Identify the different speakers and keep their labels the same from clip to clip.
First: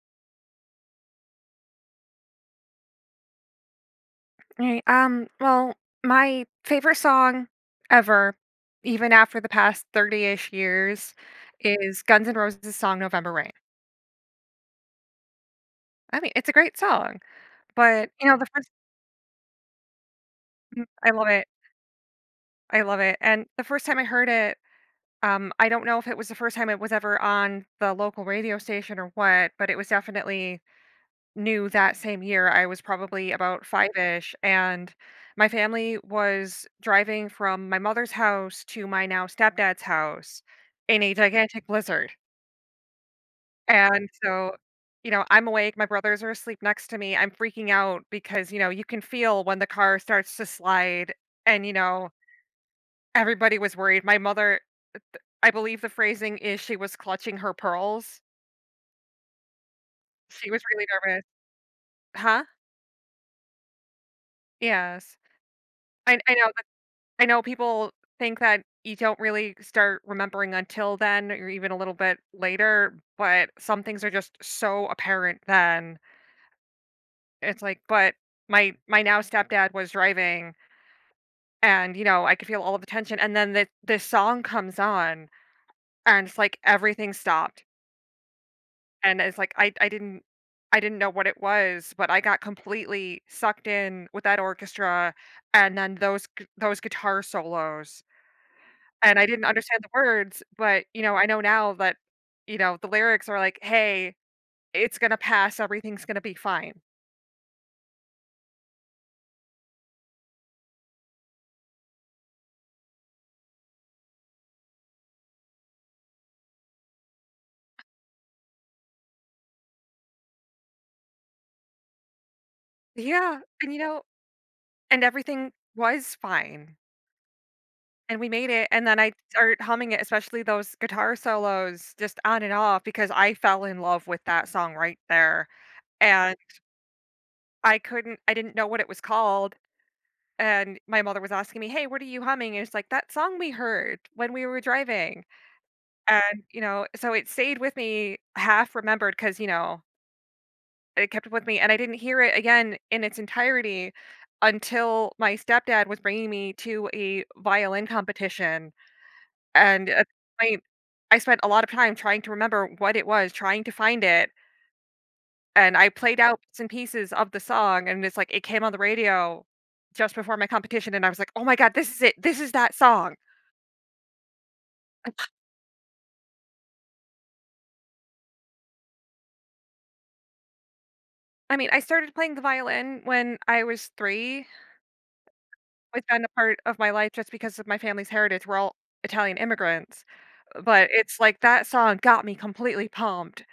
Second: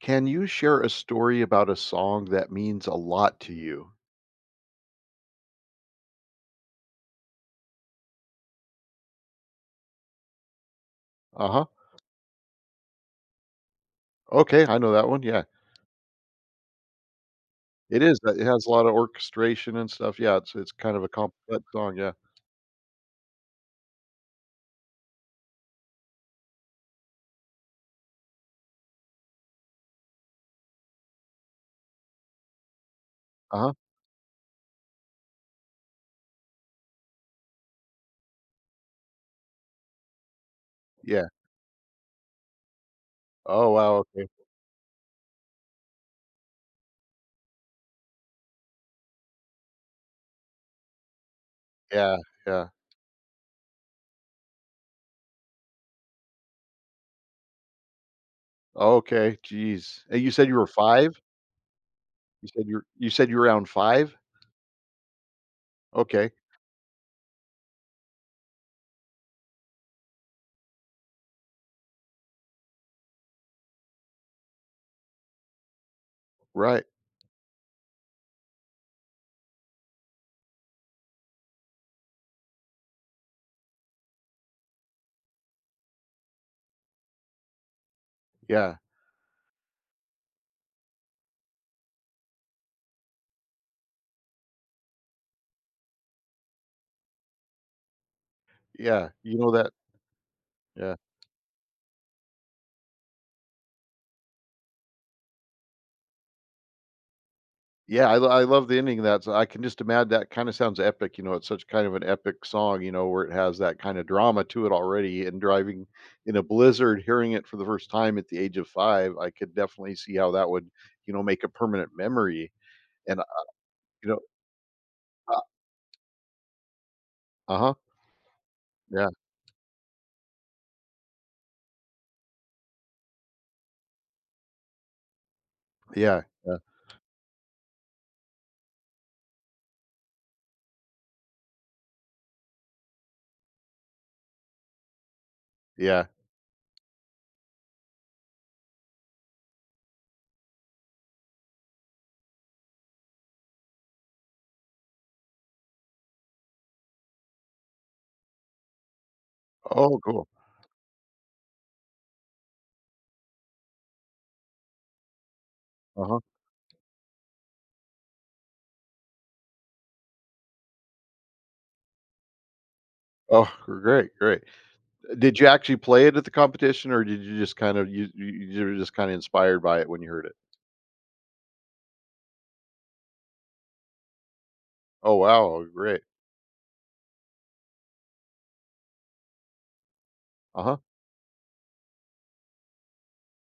Speaker 1: Can you share a story about a song that means a lot to you?
Speaker 2: Right. My favorite song ever, even after the past 30-ish years,
Speaker 1: Uh-huh.
Speaker 2: is Guns N' Roses' song November Rain.
Speaker 1: Okay, I know that one, yeah.
Speaker 2: I mean, it's a great song,
Speaker 1: It
Speaker 2: but
Speaker 1: is, it has a lot of orchestration and stuff, yeah, it's kind of a
Speaker 2: I love it.
Speaker 1: complex song, yeah.
Speaker 2: I love it. And the first time I heard it, I don't know if it was the first time it was ever on the local radio station or what, but it was definitely knew that same year I was probably about
Speaker 1: Uh-huh,
Speaker 2: five-ish, and my family was driving from my mother's house to my now stepdad's house in a
Speaker 1: yeah.
Speaker 2: gigantic blizzard.
Speaker 1: Oh, wow,
Speaker 2: And
Speaker 1: okay.
Speaker 2: so, I'm awake, my brothers are asleep next to me. I'm freaking out because, you know, you can feel when the car starts to slide and, you know,
Speaker 1: Yeah, yeah.
Speaker 2: everybody was worried. My mother, I believe the phrasing is she was clutching her pearls.
Speaker 1: Okay, jeez. And you said
Speaker 2: She
Speaker 1: you
Speaker 2: was
Speaker 1: were
Speaker 2: really
Speaker 1: 5?
Speaker 2: nervous. Huh?
Speaker 1: You said you are around 5?
Speaker 2: Yes. I
Speaker 1: Okay,
Speaker 2: I know I know people think that you don't really start remembering until then or even a little bit later, but some things are just so apparent then.
Speaker 1: right,
Speaker 2: It's like, but my now stepdad was driving, and you know, I could feel all of the tension, and then the this song comes on, and it's like everything stopped.
Speaker 1: yeah,
Speaker 2: And it's like I didn't know what it was, but I got completely sucked in with that orchestra, and then those guitar solos.
Speaker 1: yeah,
Speaker 2: And I
Speaker 1: you
Speaker 2: didn't
Speaker 1: know that,
Speaker 2: understand the words, but,
Speaker 1: yeah.
Speaker 2: you know, I know now that, you know, the lyrics are like, "Hey, it's gonna pass, everything's gonna be fine."
Speaker 1: Yeah, I love the ending of that, so I can just imagine that kinda sounds epic, you know, it's such kind of an epic song, you know, where it has that kinda drama to it already, and driving in a blizzard, hearing it for the first time at the age of 5, I could definitely see how that would, you know, make a permanent memory, and,
Speaker 2: Yeah, and, you know,
Speaker 1: you know,
Speaker 2: and everything was fine,
Speaker 1: uh huh,
Speaker 2: and we made it, and then
Speaker 1: yeah,
Speaker 2: I start humming it, especially those guitar solos just on and off because I fell in love with that song right there,
Speaker 1: yeah,
Speaker 2: and
Speaker 1: yeah,
Speaker 2: I didn't know what it was called, and my mother was asking me, "Hey, what are you humming?" And it's like, "That song we heard when we were driving."
Speaker 1: yeah.
Speaker 2: And, you know, so it stayed with me half remembered, because you know, it kept with me, and I didn't hear it again in its entirety until my stepdad was bringing me to a violin competition, and
Speaker 1: Oh,
Speaker 2: at
Speaker 1: cool.
Speaker 2: that point, I spent a lot of time trying to remember what it was, trying to find it, and I
Speaker 1: Uh-huh.
Speaker 2: played out bits and pieces of the song, and it's like it came on the radio just before my competition, and I was like, "Oh my god, this is it. This is that song."
Speaker 1: Oh, great, great. Did you actually play it at the competition, or did you just kind of you were just kinda inspired by it when you heard it?
Speaker 2: I mean, I started playing the violin when I was 3.
Speaker 1: Oh, wow, great.
Speaker 2: Always been a part of my life just because of my family's heritage. We're all Italian immigrants.
Speaker 1: Uh-huh,
Speaker 2: But it's like that song got me completely pumped,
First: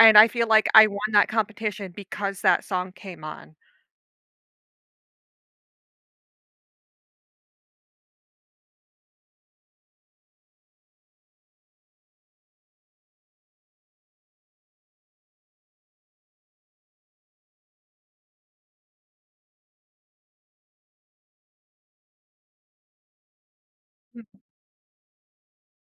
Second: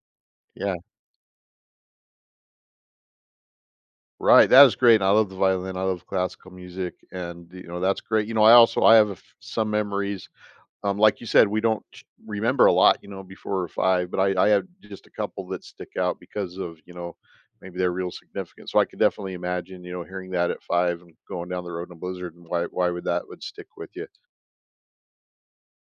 Speaker 2: and I feel like
Speaker 1: yeah.
Speaker 2: I won that competition because that song came on.
Speaker 1: Right, that is great, and I love the violin, I love classical music, and, you know, that's great. You know, I have a f some memories, like you said, we don't ch remember a lot, you know, before we're 5, but I have just a couple that stick out because of, you know, maybe they're real significant. So I could definitely imagine, you know, hearing that at 5 and going down the road in a blizzard and why would that would stick with you.
Speaker 2: M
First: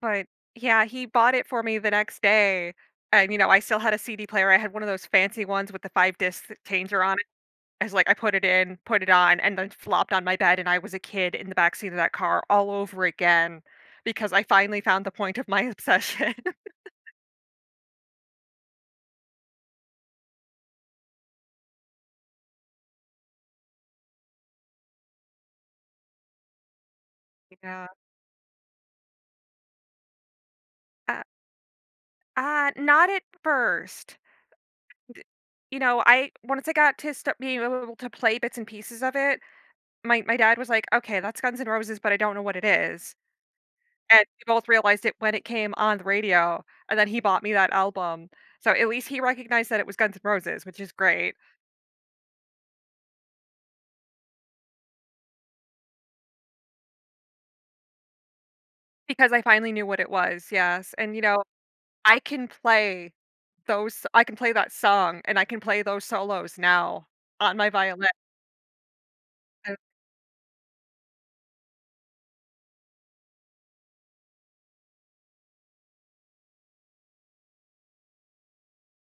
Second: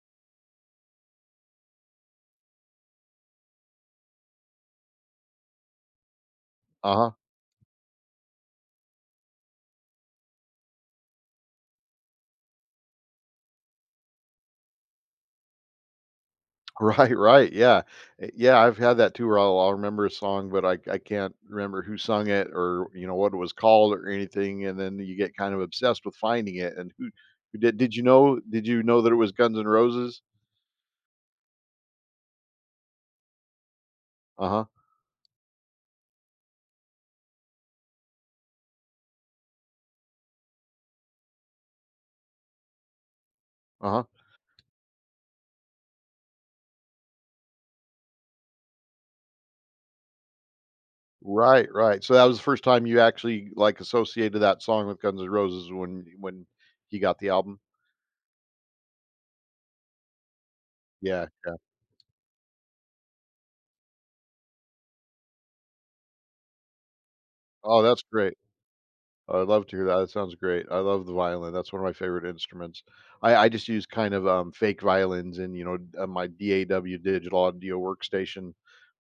Speaker 2: but, yeah, he bought it for me the next day, and, you know, I still had a CD player. I had one of those fancy ones with the 5 disc changer
Speaker 1: Uh-huh.
Speaker 2: on it. I was like, I put it in, put it on, and then flopped on my bed, and I was a kid in the backseat of that car all over again because I finally found the point of my obsession.
Speaker 1: Right, right, yeah. Yeah, I've had that too where I'll remember a song, but I can't remember who sung it or, you know, what it was called or anything, and then you get kind of obsessed with finding it and who did you know that it was Guns N' Roses?
Speaker 2: Yeah. Not at first.
Speaker 1: Uh-huh,
Speaker 2: D You know, I once I got to start being able to play bits and pieces of it, my dad was like, "Okay, that's Guns N' Roses, but I don't know what it is."
Speaker 1: uh-huh.
Speaker 2: And we both realized it when it came on the radio, and then he bought me that album. So at least he recognized that it was Guns N' Roses, which is great
Speaker 1: Right, right. So that was the first time you actually, like, associated that song with Guns N' Roses when he got the album?
Speaker 2: because I finally knew what it was, yes. And, you
Speaker 1: Yeah,
Speaker 2: know,
Speaker 1: yeah.
Speaker 2: I can play those I can play that song, and I can play those solos now on my
Speaker 1: Oh, that's
Speaker 2: violin.
Speaker 1: great. I'd love to
Speaker 2: And
Speaker 1: hear that. That sounds great. I love the violin. That's one of my favorite instruments. I just use kind of fake violins in, you know, my DAW, digital audio workstation.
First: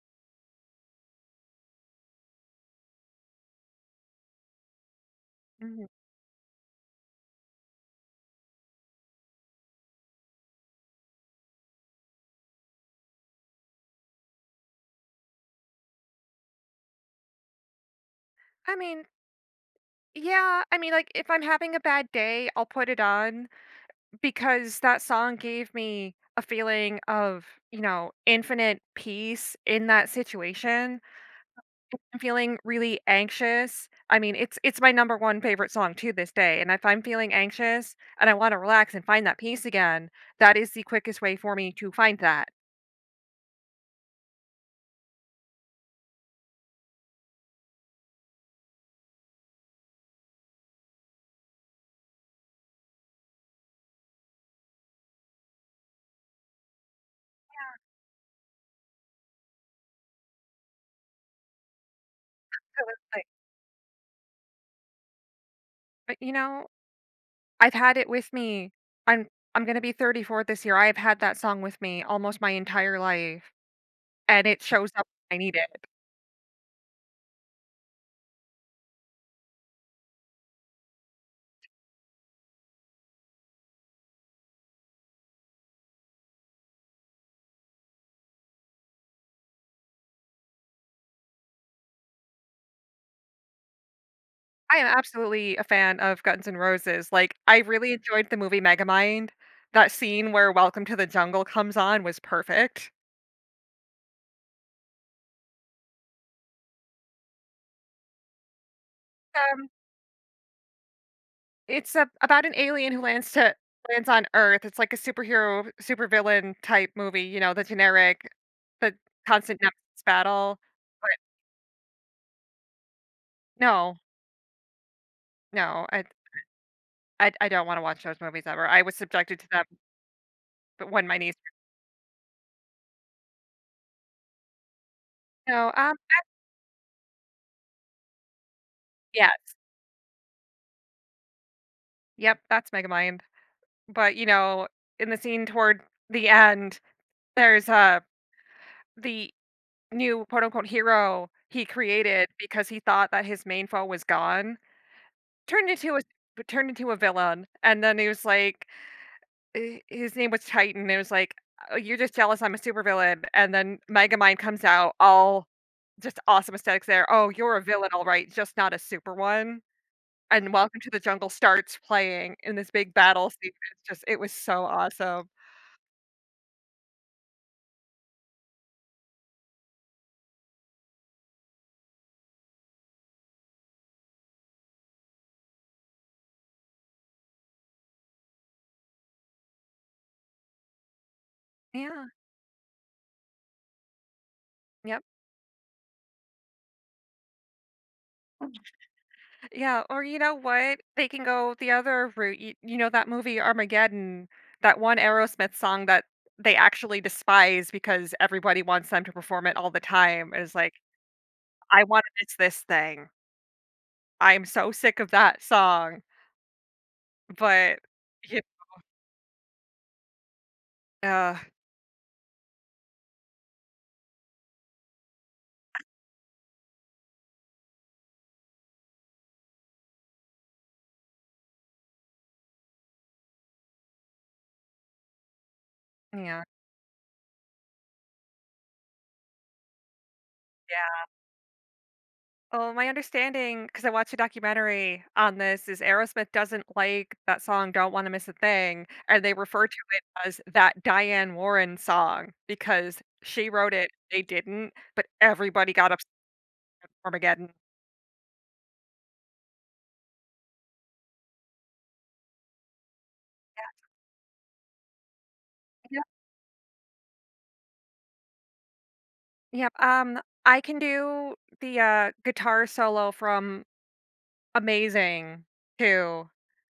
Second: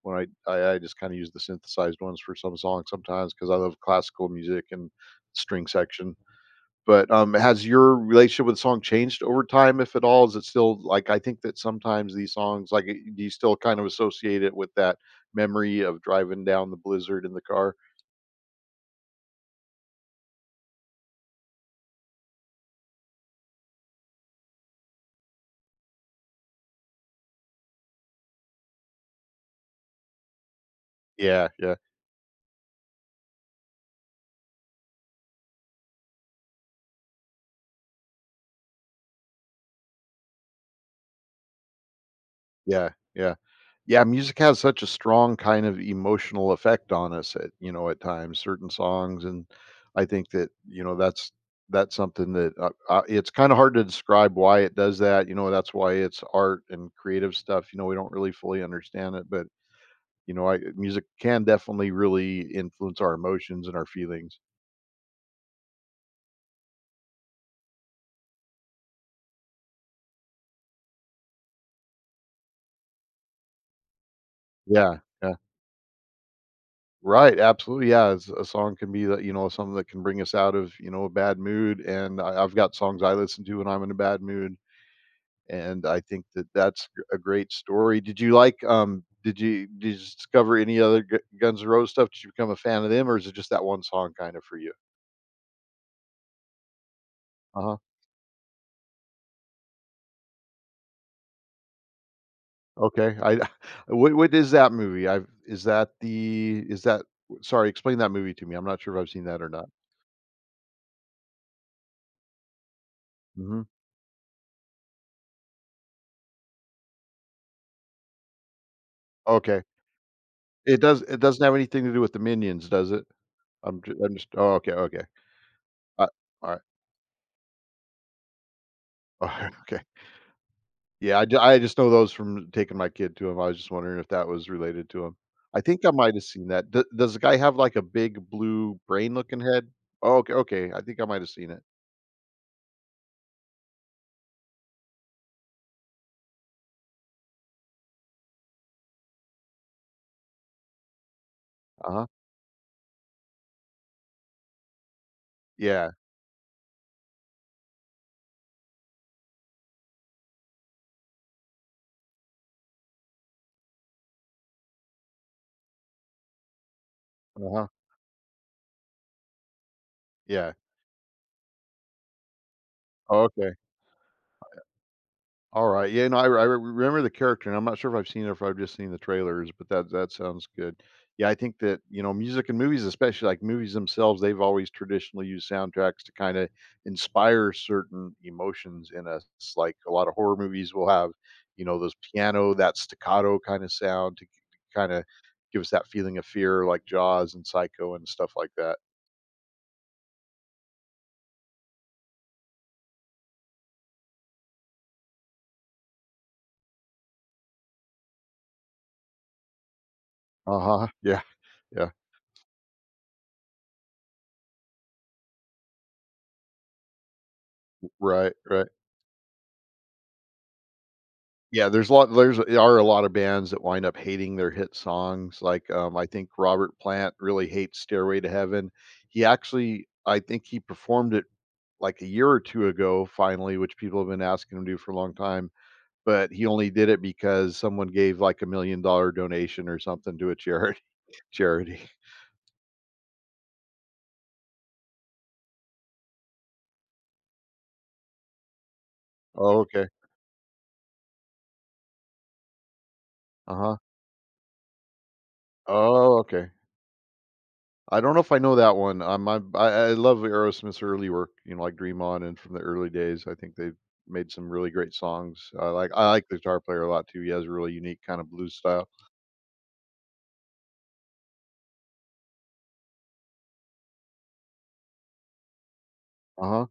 Speaker 1: When I just kind of use the synthesized ones for some songs sometimes because I love classical music and string
Speaker 2: mhm.
Speaker 1: section. But has your relationship with the song changed over time, if at all? Is it still like I think that sometimes these songs, like, do you still kind of associate it with that memory of driving down the blizzard in the car?
Speaker 2: I mean Yeah, I mean, like, if I'm having a bad day, I'll put it on because that song gave me a feeling of, you know, infinite peace in that situation.
Speaker 1: Yeah, yeah,
Speaker 2: If I'm feeling really anxious. I mean, it's my number one favorite song to this day. And if I'm feeling anxious and I want to relax and find that peace again, that is the quickest way for me to find that.
Speaker 1: yeah, yeah. Yeah, music has such a strong kind of emotional effect on us at, you know, at times, certain songs, and I think that, you know, that's something that, it's kinda hard to describe why it does that, you know, that's why it's art and creative stuff, you know, we don't really fully understand it, but, you know, I music can definitely really influence our
Speaker 2: Like,
Speaker 1: emotions and our feelings.
Speaker 2: but you know, I've had it with me. I'm I'm gonna be 34 this year. I have had that song with me almost my entire life. And it shows
Speaker 1: Yeah,
Speaker 2: up
Speaker 1: yeah.
Speaker 2: when I need it.
Speaker 1: Right, absolutely, yeah, it's a song can be that, you know, something that can bring us out of, you know, a bad mood, and I've got songs I listen to when I'm in a bad mood. And I think that that's g a great story. Did you like, did you discover any other Gu Guns N' Roses stuff? Did you become a fan of them, or is it just that one song kinda for you?
Speaker 2: I am absolutely a fan of Guns N' Roses. Like, I
Speaker 1: Uh-huh.
Speaker 2: really enjoyed the movie Megamind. That scene where Welcome to the Jungle comes on was perfect.
Speaker 1: Okay. I what is that movie? I is that the is that Sorry, explain that movie to me. I'm not sure if I've seen that or not.
Speaker 2: Um, it's a about an alien who
Speaker 1: Mhm.
Speaker 2: lands on Earth. It's like a superhero, supervillain type movie, you know, the generic, the constant
Speaker 1: Okay.
Speaker 2: nemesis battle, but
Speaker 1: It doesn't have anything to do with the Minions, does it?
Speaker 2: no,
Speaker 1: I'm just oh, okay, okay.
Speaker 2: no, I
Speaker 1: Uh, alright.
Speaker 2: I I don't wanna watch those movies ever. I was subjected to them,
Speaker 1: Okay.
Speaker 2: but when my
Speaker 1: Yeah,
Speaker 2: niece
Speaker 1: I just know those from taking my kid to him. I was just wondering if that was related to him. I
Speaker 2: No,
Speaker 1: think I might have seen that. D Does the guy have, like, a big blue
Speaker 2: yeah,
Speaker 1: brain-looking head? Oh, okay, okay, I think I might have seen it.
Speaker 2: yep, that's Megamind. But, you know, in the scene toward the end, there's, the new quote unquote hero he
Speaker 1: Uh-huh.
Speaker 2: created because he thought that his main foe was gone, turned
Speaker 1: Yeah.
Speaker 2: into a turned into a villain, and then he was like, h his name was Titan. It was like, "Oh, you're just jealous I'm a supervillain," and then Megamind comes out all just awesome aesthetics there, "Oh, you're a
Speaker 1: Uh-huh.
Speaker 2: villain, all right, just not a super one,"
Speaker 1: Yeah.
Speaker 2: and Welcome to the Jungle starts playing in this big
Speaker 1: Oh,
Speaker 2: battle scene.
Speaker 1: okay.
Speaker 2: It's just it was so awesome.
Speaker 1: Alright, yeah, no, I remember the character, and I'm not sure if I've seen it or if I've just seen the trailers, but that sounds good. Yeah, I think that, you know, music and movies, especially, like, movies themselves, they've always traditionally used soundtracks to kinda inspire certain emotions in us. Like, a lot of horror movies will have, you know, those
Speaker 2: Yeah,
Speaker 1: piano, that staccato kinda sound to kinda
Speaker 2: yep.
Speaker 1: give us that feeling of fear, like Jaws and Psycho and stuff like that.
Speaker 2: Yeah, or you know what? They can go the other route. You know that movie Armageddon, that one Aerosmith song that they actually despise because everybody wants them to perform it all the time is like,
Speaker 1: Uh-huh, yeah,
Speaker 2: I
Speaker 1: yeah,
Speaker 2: want to miss this thing. I'm so sick of that song. But
Speaker 1: right,
Speaker 2: you,
Speaker 1: right.
Speaker 2: uh,
Speaker 1: Yeah, there are a lot of bands that wind up hating their hit songs, like, I think Robert Plant really hates "Stairway to Heaven." He actually I think he performed it, like, a year or 2 ago finally, which people have been asking him to do for a long time, but
Speaker 2: yeah,
Speaker 1: he only did it because someone gave, like, a $1,000,000 donation or something to a charity,
Speaker 2: yeah.
Speaker 1: charity.
Speaker 2: Oh, my understanding, because I watched a documentary on this, is Aerosmith doesn't like that song "Don't Want to Miss a Thing," and they
Speaker 1: Oh,
Speaker 2: refer to
Speaker 1: okay.
Speaker 2: it as that Diane Warren song because she wrote
Speaker 1: Uh-huh.
Speaker 2: it, they didn't, but everybody got upset
Speaker 1: Oh, okay.
Speaker 2: at Armageddon.
Speaker 1: I don't know if I know that one. I love Aerosmith's early work, you know, like Dream On and from the early days. I think they've made some really great songs.
Speaker 2: Yep,
Speaker 1: I like the guitar player a lot too. He has a really unique kind of blues style.
Speaker 2: yep. I can do the guitar solo from "Amazing" too,
Speaker 1: Uh-huh.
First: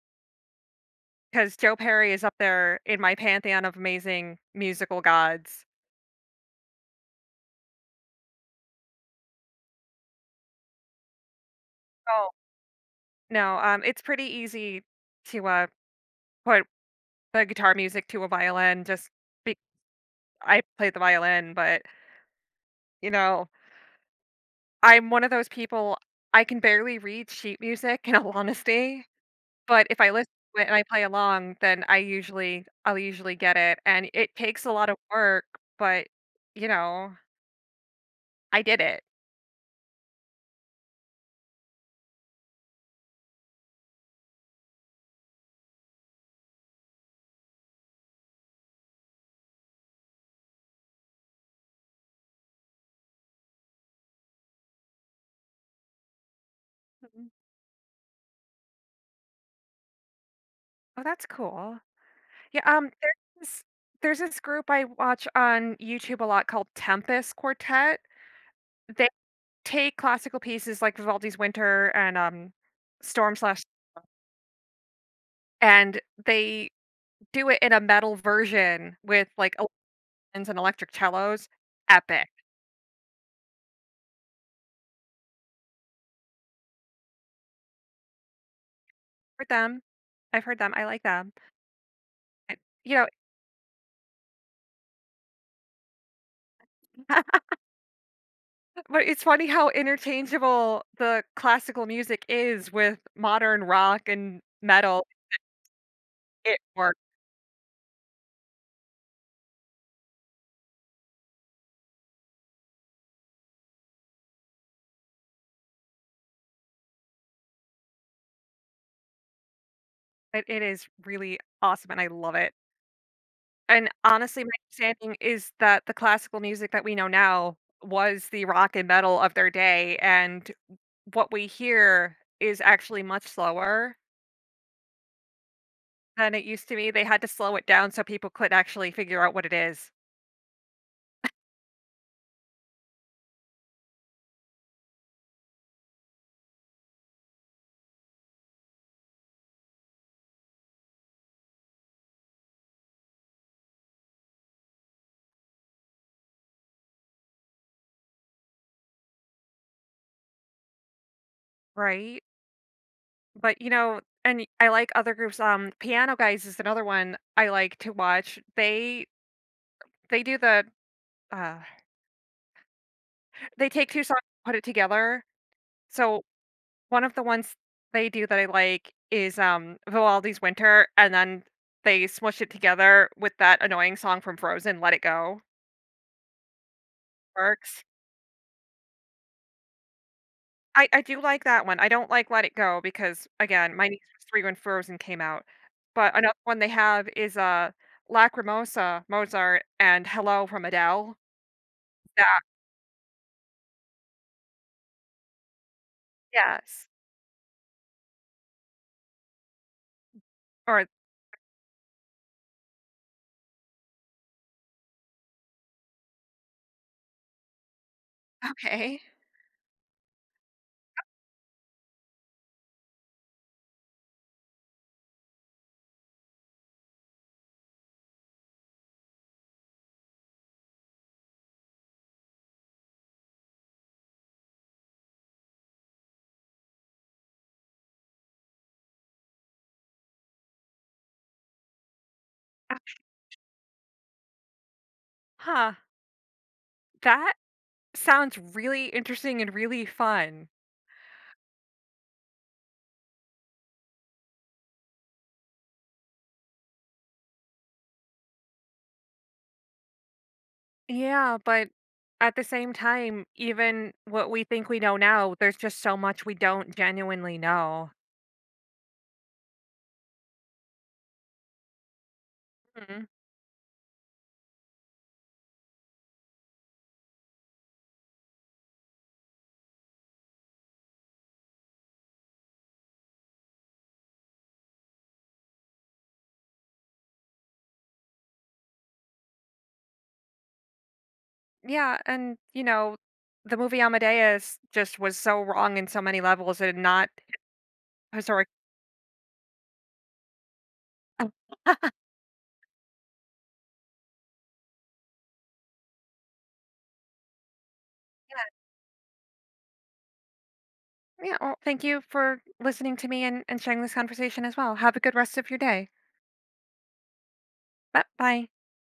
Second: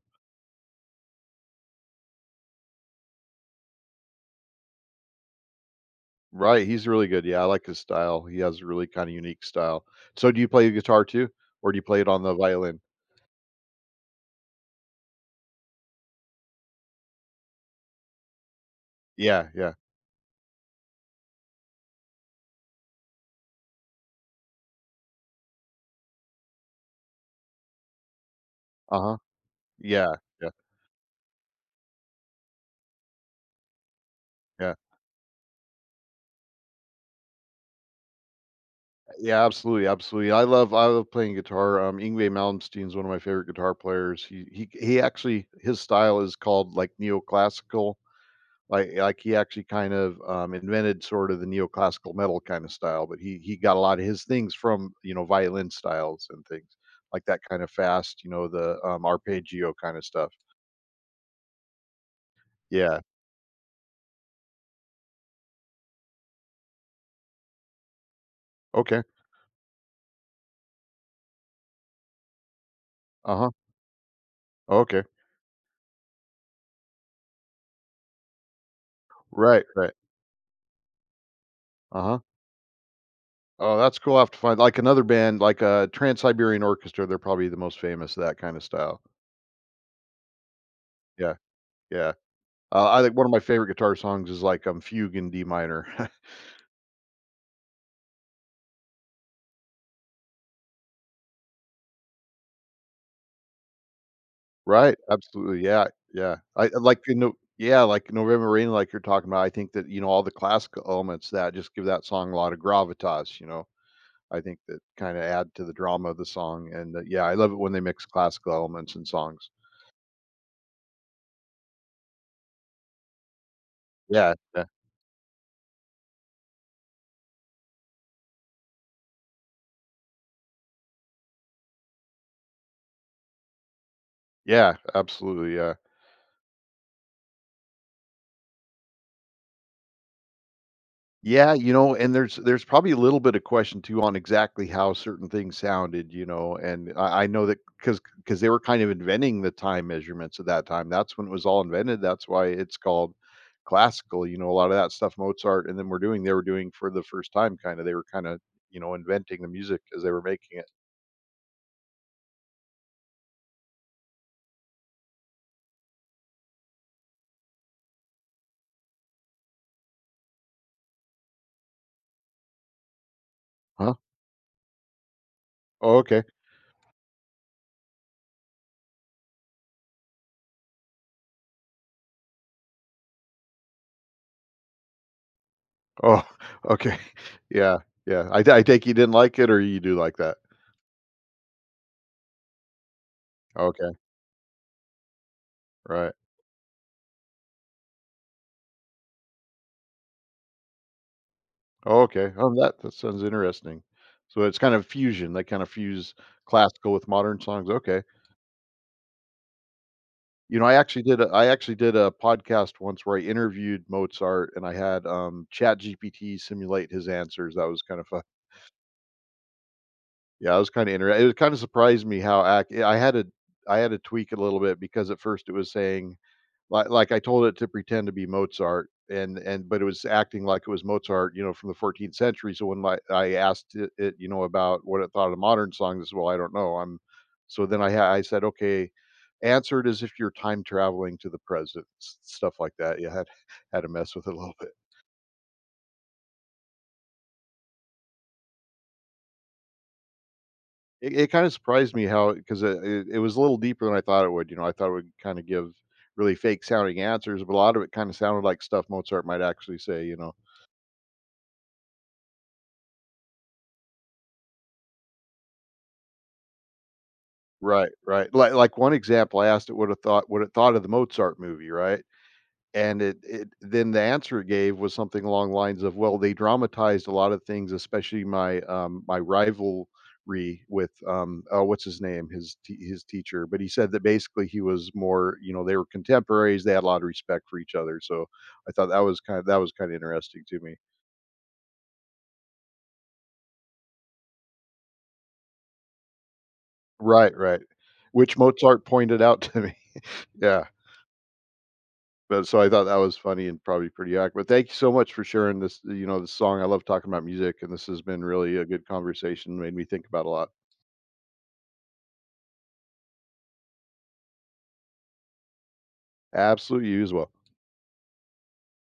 Speaker 2: because Joe Perry is up there in my pantheon of amazing musical gods.
Speaker 1: Right, he's really good. Yeah, I like his style. He has a really kind of unique style. So do you play the guitar too? Or do you play it on
Speaker 2: Oh
Speaker 1: the violin?
Speaker 2: no, it's pretty easy to put the guitar music to a violin just
Speaker 1: Yeah,
Speaker 2: be
Speaker 1: yeah.
Speaker 2: I play the violin, but, you know, I'm one of those people, I can barely read sheet music in all honesty,
Speaker 1: Uh-huh.
Speaker 2: but if I
Speaker 1: Yeah,
Speaker 2: listen
Speaker 1: yeah,
Speaker 2: to it and I play along, then I'll usually get it, and it takes a
Speaker 1: yeah.
Speaker 2: lot of work, but, you know, I did it.
Speaker 1: Yeah, absolutely, absolutely. I love playing guitar. Yngwie Malmsteen is one of my favorite guitar players. He actually, his style is called like neoclassical. Like he actually kind of invented sort of the neoclassical metal kind of style, but he got a lot of his things from, you know, violin styles and things like
Speaker 2: Mhm.
Speaker 1: that, kind of fast, you know, the arpeggio kind of stuff.
Speaker 2: Oh, that's cool. Yeah,
Speaker 1: Yeah.
Speaker 2: this there's this group I watch on YouTube a lot called Tempest Quartet.
Speaker 1: Okay.
Speaker 2: They take classical pieces like Vivaldi's Winter and, Storm/
Speaker 1: Uh huh.
Speaker 2: slash.
Speaker 1: Okay.
Speaker 2: And they do it in a metal version with, like,
Speaker 1: Right. Right.
Speaker 2: violins and electric cellos.
Speaker 1: Uh huh.
Speaker 2: Epic.
Speaker 1: Oh, that's cool. I have to find like another band, like a Trans-Siberian Orchestra, they're probably the most famous of that kinda style.
Speaker 2: Heard them. I've heard them, I like them.
Speaker 1: Yeah, yeah.
Speaker 2: And, you
Speaker 1: I
Speaker 2: know,
Speaker 1: think one of my favorite guitar songs is like, Fugue in D minor.
Speaker 2: but it's funny how interchangeable the classical music is with modern rock and
Speaker 1: Right,
Speaker 2: metal.
Speaker 1: absolutely, yeah, yeah.
Speaker 2: It
Speaker 1: I like,
Speaker 2: works.
Speaker 1: you know, yeah, like November Rain, like you're talking about, I think that, you know, all the classical elements that just give that song a lot of gravitas, you know? I think that kinda add to the drama of the song, and, yeah, I love it when they mix classical elements in songs.
Speaker 2: It is really awesome, and I love it. And,
Speaker 1: Yeah,
Speaker 2: honestly, my
Speaker 1: yeah,
Speaker 2: understanding is that the classical music that we know now was the rock and metal of their day, and what we hear is actually much slower
Speaker 1: yeah, absolutely, yeah.
Speaker 2: than it used to be. They had to slow it down so people could actually figure out what it is,
Speaker 1: Yeah, you know, and there's probably a little bit of question too on exactly how certain things sounded, you know, and I know that because they were kind of inventing the time measurements at that time. That's when it was all invented. That's why it's called classical. You know, a lot of that stuff Mozart and then we're doing they were doing for the first time, kind of. They were kind of, you know, inventing the music as they were making it.
Speaker 2: right? But you know, I like other groups. Piano Guys is another one I like to watch. They do the uh, they take
Speaker 1: Huh?
Speaker 2: two songs and put it together.
Speaker 1: Oh, okay.
Speaker 2: So one of the ones they do that I like is Vivaldi's Winter, and then they smush it together with that annoying song from Frozen, Let It Go.
Speaker 1: Oh, okay. Yeah,
Speaker 2: Works.
Speaker 1: yeah. I take you didn't like it, or you do like that.
Speaker 2: I do like that one. I don't like Let It Go because, again, my
Speaker 1: Okay,
Speaker 2: niece was 3 when Frozen came out.
Speaker 1: right.
Speaker 2: But another one they have is, Lacrimosa, Mozart, and Hello from Adele. That
Speaker 1: Okay. Oh, that sounds interesting. So it's kind of fusion. They kind of fuse
Speaker 2: yes.
Speaker 1: classical with modern songs. Okay. You know,
Speaker 2: Or
Speaker 1: I actually did a podcast once where I interviewed Mozart and I had Chat GPT simulate his answers. That was kind of fun.
Speaker 2: okay.
Speaker 1: Yeah, it was kind of interesting. It kind of surprised me how I had to tweak it a little bit because at first it was saying. Like, I told it to pretend to be Mozart and but it was acting like it was Mozart, you know, from the 14th century. So when my I asked it, you know, about what it thought of modern songs, as "Well, I don't know." I'm So then I said, "Okay, answer it as if you're time traveling to the present." S Stuff like that. You had to mess with it a little bit.
Speaker 2: Huh. That sounds really interesting and really fun.
Speaker 1: It kinda surprised me how, 'cause it was a little deeper than I thought it would, you know, I thought it would kinda give really fake sounding answers, but a lot of it kinda sounded like stuff Mozart might actually say, you know?
Speaker 2: Yeah, but at the same time, even what we think we know now, there's just so much we don't genuinely know.
Speaker 1: Right, right. Like one example, I asked it what it thought, what it thought of the Mozart movie, right? And
Speaker 2: Mhm.
Speaker 1: it then the answer it gave was something along the lines of, "Well, they dramatized a lot of things, especially my my rivalry with what's his name, his teacher." But he said that basically he was more, you know, they were contemporaries, they had a lot of respect for each other. So I thought that was kind of interesting to me.
Speaker 2: Yeah, and you know, the movie Amadeus just was so wrong in so many levels and not
Speaker 1: Right, right. Which
Speaker 2: historic.
Speaker 1: Mozart pointed out to me. Yeah. But so I thought that was funny and probably pretty accurate. Thank you so much for sharing this song. I love talking about music, and this has been really a good conversation, made me think about a lot.
Speaker 2: Yeah, well, thank you for listening to me and sharing this conversation as well. Have a good rest of your day.
Speaker 1: Absolutely, you as well.
Speaker 2: Bye bye.